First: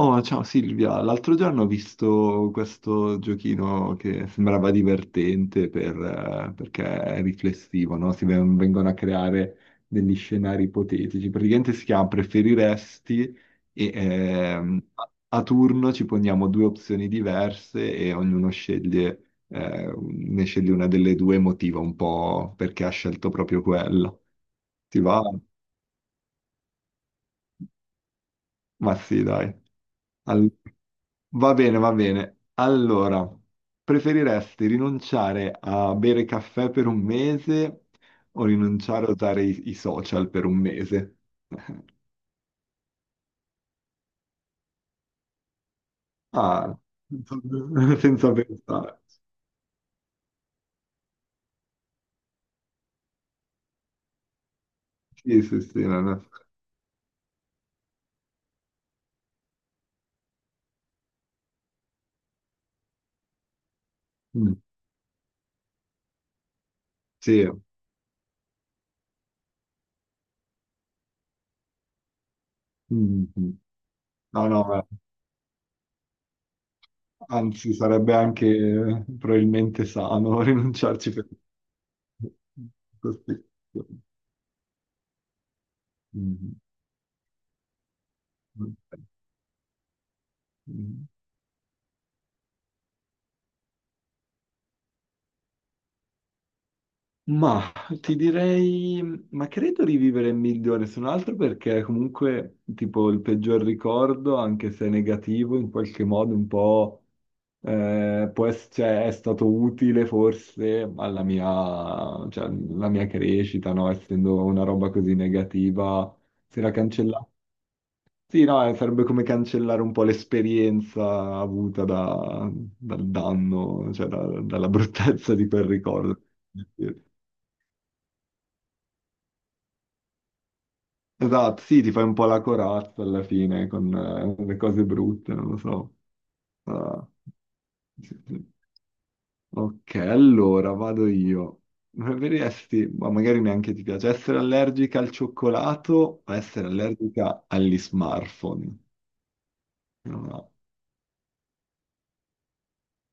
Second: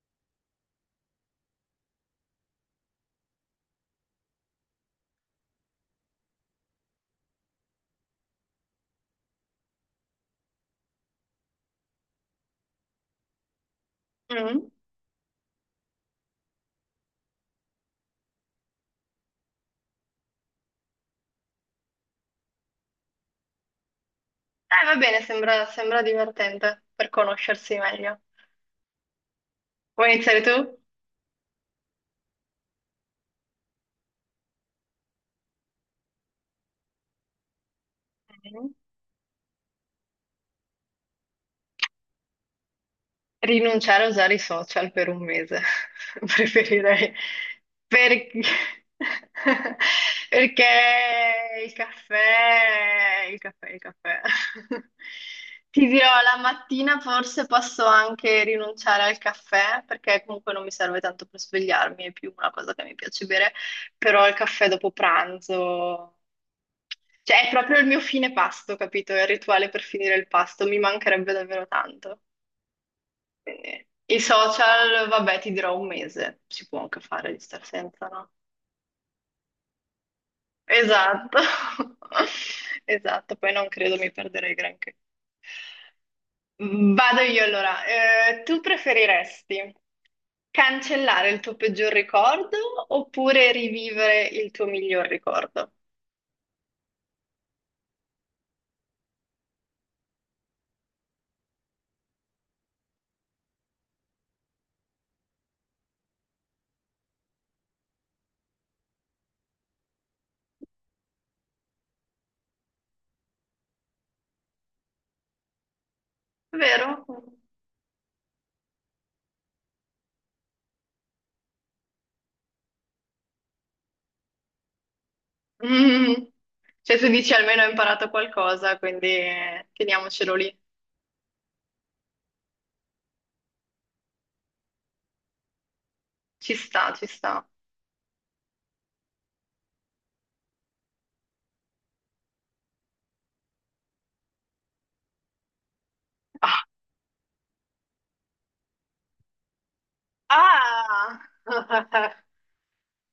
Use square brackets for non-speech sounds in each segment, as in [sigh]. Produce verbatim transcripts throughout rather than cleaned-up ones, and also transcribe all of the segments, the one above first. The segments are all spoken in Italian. Oh, ciao Silvia, l'altro giorno ho visto questo giochino che sembrava divertente per, eh, perché è riflessivo, no? Si ven- vengono a creare degli scenari ipotetici. Praticamente si chiama Preferiresti e Mm. ehm, a a turno ci poniamo due opzioni diverse e ognuno sceglie, eh, ne sceglie una delle due, motiva un po' perché ha scelto proprio quella. Eh, va Ti bene, va? sembra, sembra divertente per conoscersi meglio. Ma sì, dai. Vuoi iniziare tu? Va bene, va bene. Allora, preferiresti rinunciare a bere caffè per un mese o Mm. rinunciare a usare i, i social per un mese? [laughs] Rinunciare a usare i social per un mese, [laughs] Ah, preferirei. [laughs] senza Perché... pensare. [laughs] Perché il caffè, il caffè, il caffè. [laughs] Sì, sì, sì. Ti No, dirò, no. la mattina forse posso anche rinunciare al caffè, perché comunque non mi serve tanto per svegliarmi, è più una cosa che mi piace bere, però il Mm. caffè dopo pranzo. Cioè, Sì. è proprio il mio fine pasto, capito? È il rituale per finire il pasto, mi mancherebbe davvero tanto. Mm, mm. Quindi, i No, no, eh, social, vabbè, ti dirò un mese, si può anche fare di star anzi, senza, sarebbe no? anche eh, probabilmente sano [laughs] rinunciarci per... Esatto, [laughs] esatto, poi non credo mi perderei granché. Mm, Vado io allora. Eh, tu mm, ok. preferiresti Mm. cancellare il tuo peggior ricordo oppure rivivere il tuo miglior ricordo? Ma ti direi, ma credo rivivere è migliore se non altro perché comunque tipo il peggior ricordo, anche se negativo, in qualche modo un po' eh, può ess- cioè, è stato utile forse alla mia, cioè, alla mia crescita, no? Essendo una roba così negativa, se la Vero? cancella... Sì, no, eh, sarebbe come cancellare un po' l'esperienza avuta da- dal danno, cioè da- dalla [laughs] bruttezza [laughs] di quel Mm. ricordo. Cioè, tu dici almeno ho imparato qualcosa, quindi eh, teniamocelo lì. Esatto, sì, ti fai un po' la corazza alla fine con eh, le cose brutte, non lo so. Ci sta, Ah, ci sta. sì, sì. Ok, allora vado io. Preferiresti, ma magari neanche ti piace, essere allergica al cioccolato o Ah. essere allergica agli smartphone? No. Ah! [laughs]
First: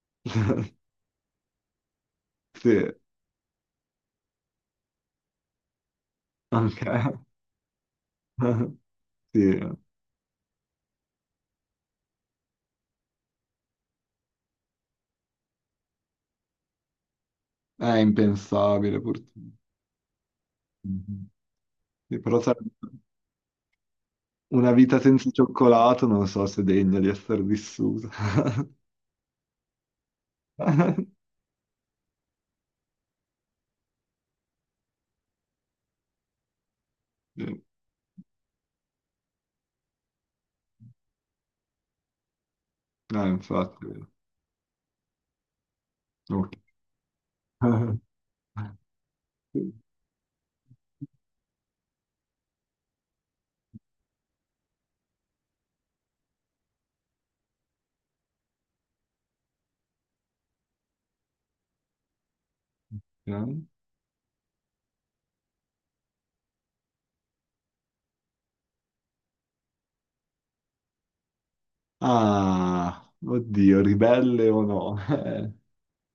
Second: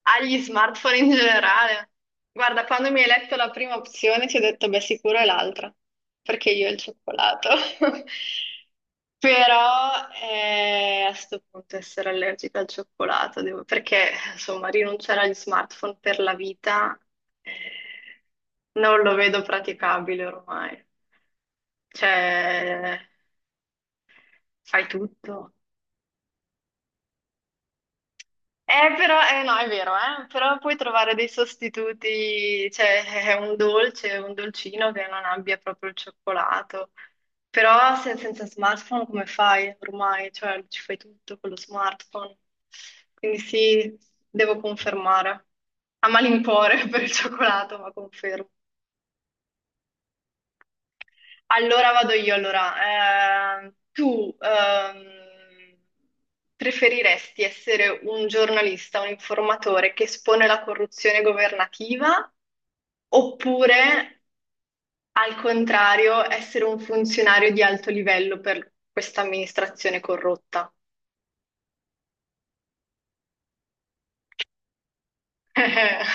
Agli smartphone [laughs] in generale. Guarda, Sì, quando mi hai letto la prima opzione ti ho detto, beh, sicuro è l'altra, perché io il ok. cioccolato. [laughs] [laughs] Sì, Però eh, a sto punto essere allergica al cioccolato, devo- perché insomma rinunciare agli smartphone per la vita eh, è impensabile non lo purtroppo. vedo praticabile ormai. Mhm. Sì, però sarebbe Cioè, una fai vita senza tutto. cioccolato non so se è degna di essere vissuta. Eh, però, eh, no, è vero, eh, però puoi trovare [laughs] dei sostituti, cioè è un dolce, un dolcino che non abbia proprio il cioccolato. Sì. Però se- senza smartphone come fai ormai? Cioè ci fai tutto con lo smartphone. No, Quindi sì, infatti. devo confermare. A Ok. malincuore [laughs] per il cioccolato, ma [laughs] confermo. Allora vado io, allora. Ehm, tu ehm, preferiresti essere un giornalista, un informatore che espone la corruzione governativa Ok. oppure, al contrario, essere un funzionario di alto livello per questa amministrazione corrotta? Ah, oddio, ribelle o no? [laughs] Eh, [laughs]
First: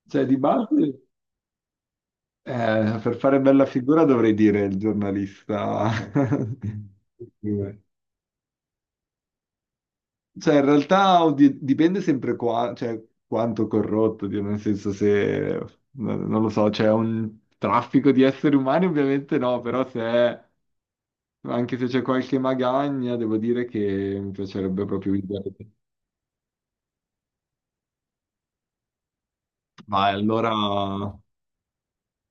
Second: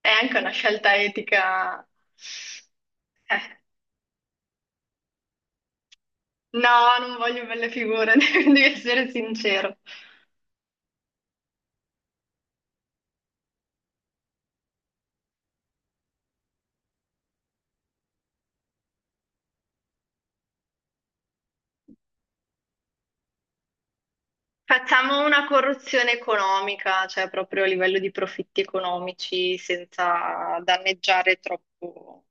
È cioè, di anche una scelta base, etica. eh, per fare Eh, bella figura dovrei dire il giornalista. [laughs] No, non voglio belle figure, [laughs] devi essere sincero. Cioè, in realtà oddio, dipende sempre qua, cioè, quanto corrotto, oddio, nel senso se, no- non lo so, c'è un traffico di esseri umani, ovviamente no, però se è- anche se c'è qualche magagna, devo dire che mi piacerebbe proprio Facciamo una evitare. corruzione economica, cioè proprio a livello di profitti economici, Vai, allora, senza danneggiare troppo.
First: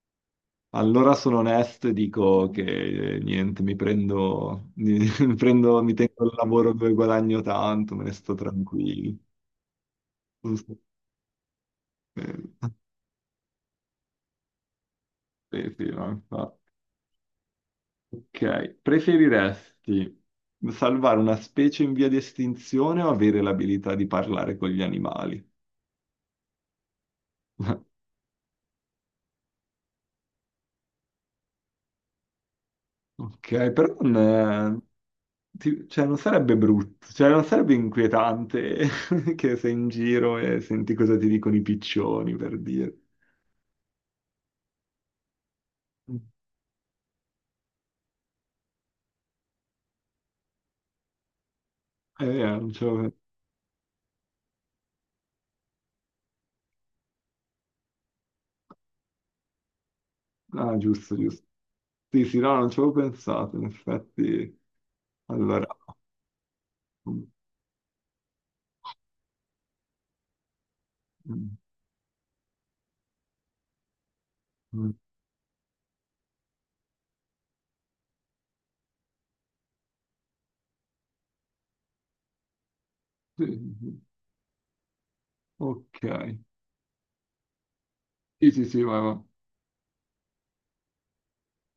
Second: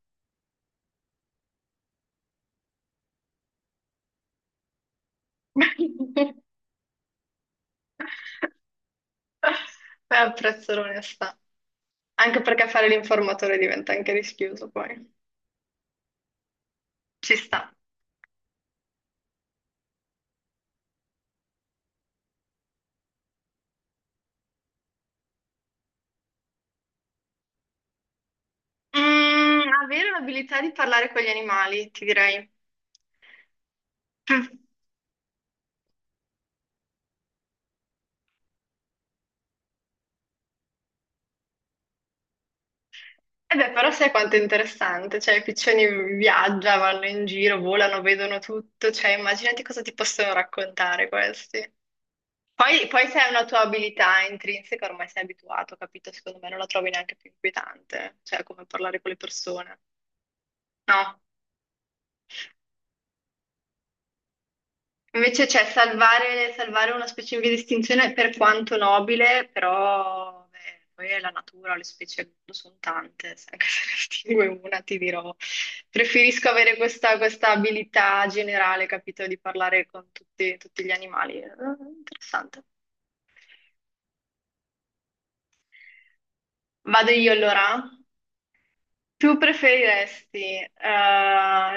allora sono onesto e dico che eh, niente, mi prendo, [laughs] mi, prendo, mi [laughs] tengo il lavoro dove guadagno tanto, me ne sto tranquillo. Beh, Non apprezzo so- l'onestà. Anche perché eh. fare l'informatore diventa anche rischioso poi. Sì, sì, no, infatti. Ci sta. Ok, preferiresti salvare una specie in via di estinzione o avere l'abilità di parlare con gli animali? [laughs] Mm, avere l'abilità di parlare con gli animali, ti direi. Ok, però non, eh, [laughs] ti- cioè, non sarebbe brutto, cioè non sarebbe inquietante [laughs] che sei in giro e senti cosa ti dicono i piccioni, per dire. E beh, però sai quanto è interessante, cioè i piccioni Eh, viaggiano, vanno in giro, volano, vedono tutto, cioè immaginati cosa ti possono raccontare questi. eh, non ci Poi, poi avevo... se è una tua abilità intrinseca, ormai sei abituato, capito? Secondo me non la trovi neanche più inquietante, cioè come parlare con le persone. Ah, giusto, No. giusto. Sì, sì, no, non ci avevo pensato, in effetti. Invece c'è Allora... salvare, salvare una mm, specifica distinzione per quanto nobile, però beh, poi è la mm, natura, le specie al mondo sono tante, se anche se ne distingue una mm, ti dirò, preferisco avere questa, questa abilità generale, capito? Di parlare con tutti, tutti gli animali. Eh, Interessante. sì, sì, sì. Ok. Vado io allora? Sì, sì, sì, vai, vai. Tu preferiresti, eh,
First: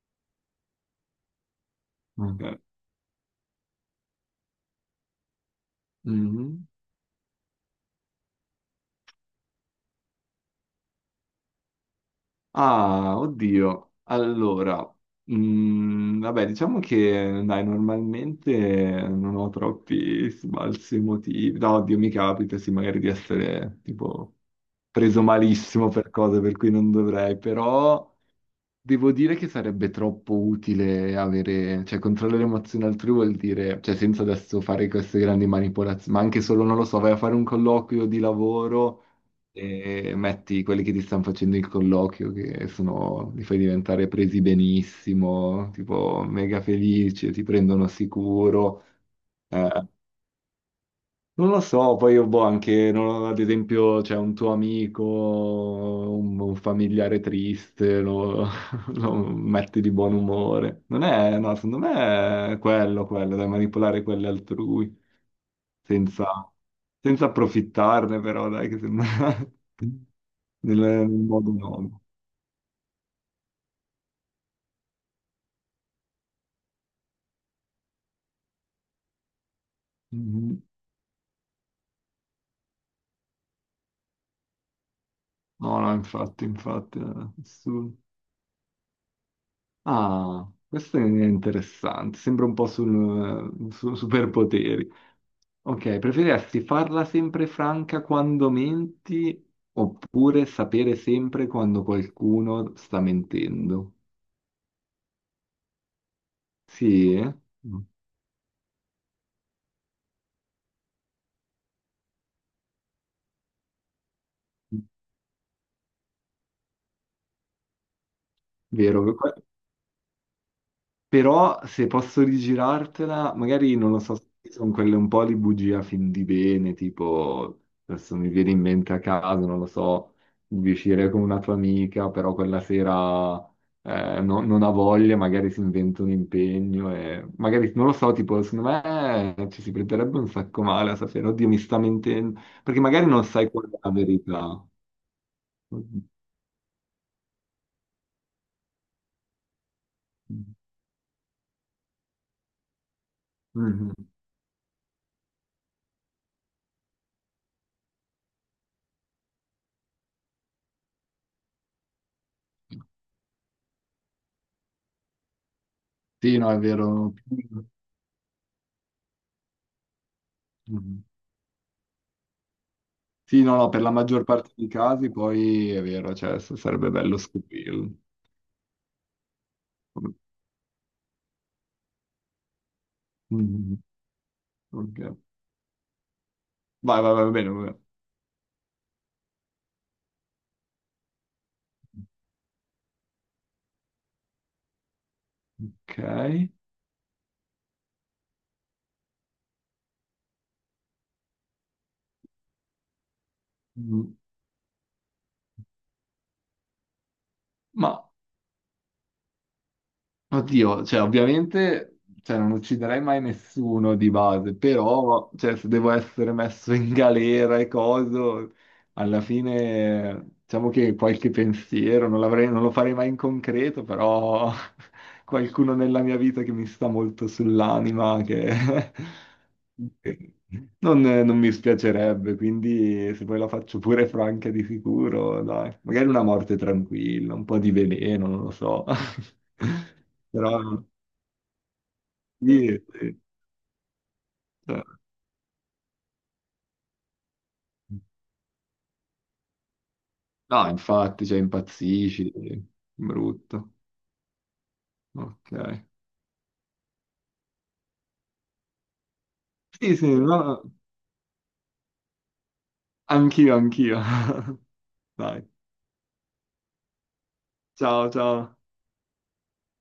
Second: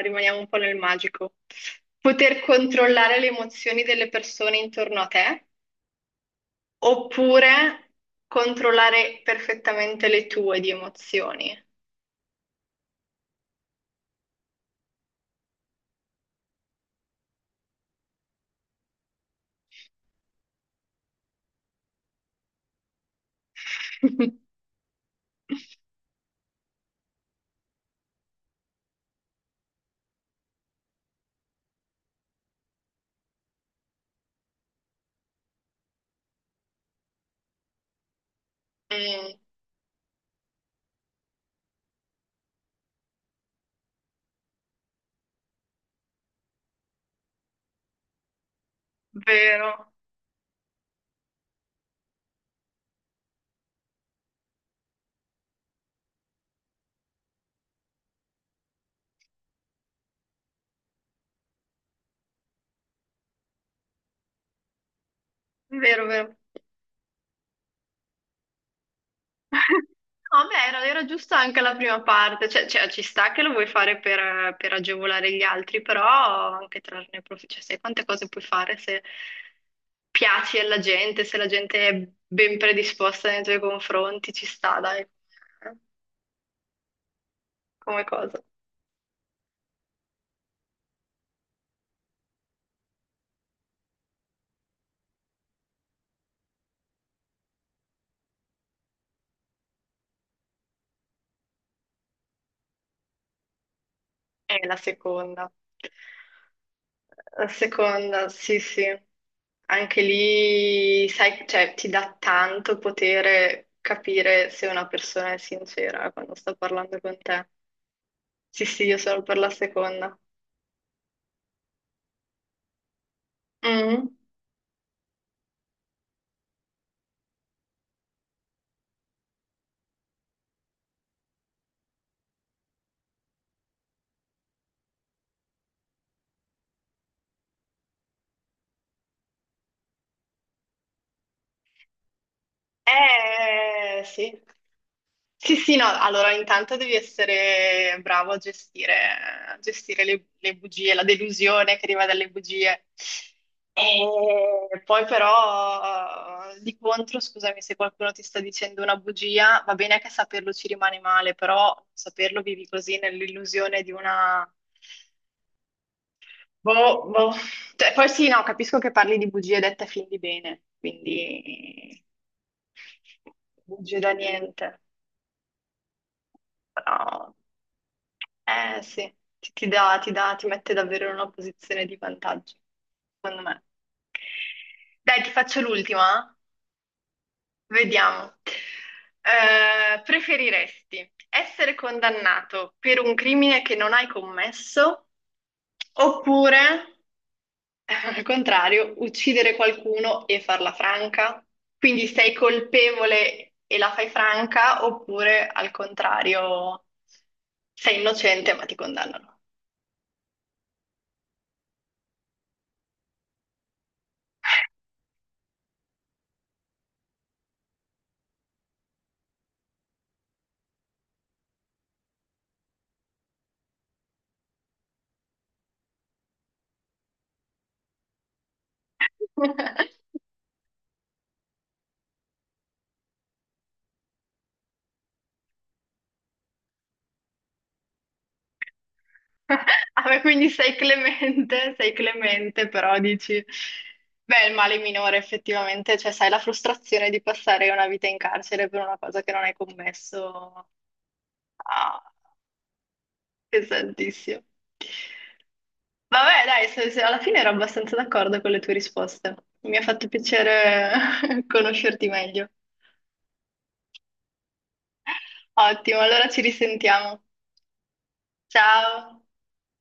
rimaniamo un po' nel magico, poter Ok. controllare le emozioni delle persone intorno a te Mhm. oppure controllare perfettamente le tue di emozioni? Ah, oddio. Allora, mm, vabbè, diciamo che dai, normalmente non ho troppi sbalzi emotivi. No, oddio, mi capita, sì, magari di essere [laughs] tipo preso malissimo per cose per cui non dovrei, però devo dire che sarebbe troppo utile avere, cioè controllare le emozioni altrui vuol dire, cioè senza adesso fare queste grandi manipolazioni, ma anche solo, non lo so, vai a fare un colloquio di lavoro Mm, e metti quelli che ti stanno facendo il colloquio, che sono, li fai diventare presi benissimo, tipo mega felici, ti prendono sicuro. Eh. vero, Non lo so, poi io boh, anche, non- ad esempio, c'è un tuo amico, un, un familiare triste, lo, [laughs] lo metti di buon umore. Non è, no, secondo me è quello, quello, da manipolare quelli altrui, vero, vero. senza, senza approfittarne però, dai, che sembra [laughs] No, beh, nel era, era nel giusta modo anche la no. prima parte, cioè, cioè, ci sta che lo vuoi fare per, per agevolare gli altri, però anche trarne profitto, cioè, sai quante cose puoi fare se piaci Mhm. alla gente, se la gente è ben predisposta nei tuoi confronti, ci sta, dai, No, no, infatti, infatti. eh, su- come cosa. Ah, questo è interessante. Sembra un po' sul, eh, su superpoteri. Ok, preferiresti farla sempre franca quando menti oppure sapere sempre quando qualcuno sta mentendo? È la seconda. Sì, eh? La Mm. seconda, sì, sì. Anche lì, sai, cioè, ti dà tanto potere capire se una persona è sincera quando sta parlando con te. Sì, sì, io Vero. sono per la seconda. Però se posso rigirartela, magari non lo Mm. so, sono quelle un po' di bugia fin di bene, tipo adesso mi viene in mente a caso, non lo so, di uscire con una tua amica, però quella sera eh, no- non ha voglia, magari si inventa un impegno e magari non lo so, tipo secondo me eh, ci si prenderebbe un sacco male a sapere, oddio, mi sta mentendo, perché magari non sai qual è la Eh, sì. verità. Sì, sì, no, Mhm. allora intanto devi essere bravo a gestire, a gestire le, le bugie, la delusione che arriva dalle bugie. E poi però, eh, di contro, scusami, se qualcuno ti sta dicendo una bugia, va bene che saperlo ci rimane male, però saperlo vivi così nell'illusione di una... Sì, no, è Boh, vero. boh. Cioè, poi sì, no, capisco che parli di bugie dette a fin di bene, Mhm. quindi Sì, no, no, per la bugie da maggior parte niente, dei casi poi è vero, cioè s- sarebbe bello però... scoprirlo. Eh sì, ti, ti dà, ti dà, ti mette davvero in una posizione di vantaggio, secondo me. Mm, ok. Dai, ti faccio l'ultima? Eh? Vai, vai, vai, va bene, va bene. Vediamo. Eh, preferiresti essere condannato per un crimine che non hai commesso Ok. oppure, eh, al contrario, uccidere qualcuno e farla franca? Quindi sei colpevole e la fai Mm. franca oppure, al contrario, Ma, sei innocente ma ti condannano? oddio, cioè ovviamente cioè, non ucciderei mai nessuno di base, però cioè, se devo essere messo in galera e coso, alla fine diciamo che qualche pensiero, non l'avrei- non lo farei mai in concreto, però [laughs] qualcuno nella mia vita che mi sta molto sull'anima, che [laughs] [laughs] che non, non mi spiacerebbe, quindi se poi la faccio pure franca di sicuro, dai, magari una morte tranquilla, un po' di veleno, non lo so. [laughs] Vabbè, quindi Però sei clemente, sei clemente, sì, però sì, dici, beh, il male cioè, minore effettivamente, cioè sai la frustrazione di passare una vita in carcere per una cosa che non hai commesso, no, infatti, cioè, ah, impazzisci, brutto. pesantissimo. Ok. Vabbè, dai, se- se- alla fine ero abbastanza d'accordo con le tue risposte. Mi ha Sì, fatto sì, no. piacere [laughs] conoscerti meglio. Anch'io, anch'io. [laughs] Dai, Ottimo, allora ci risentiamo. ciao, ciao. Ciao!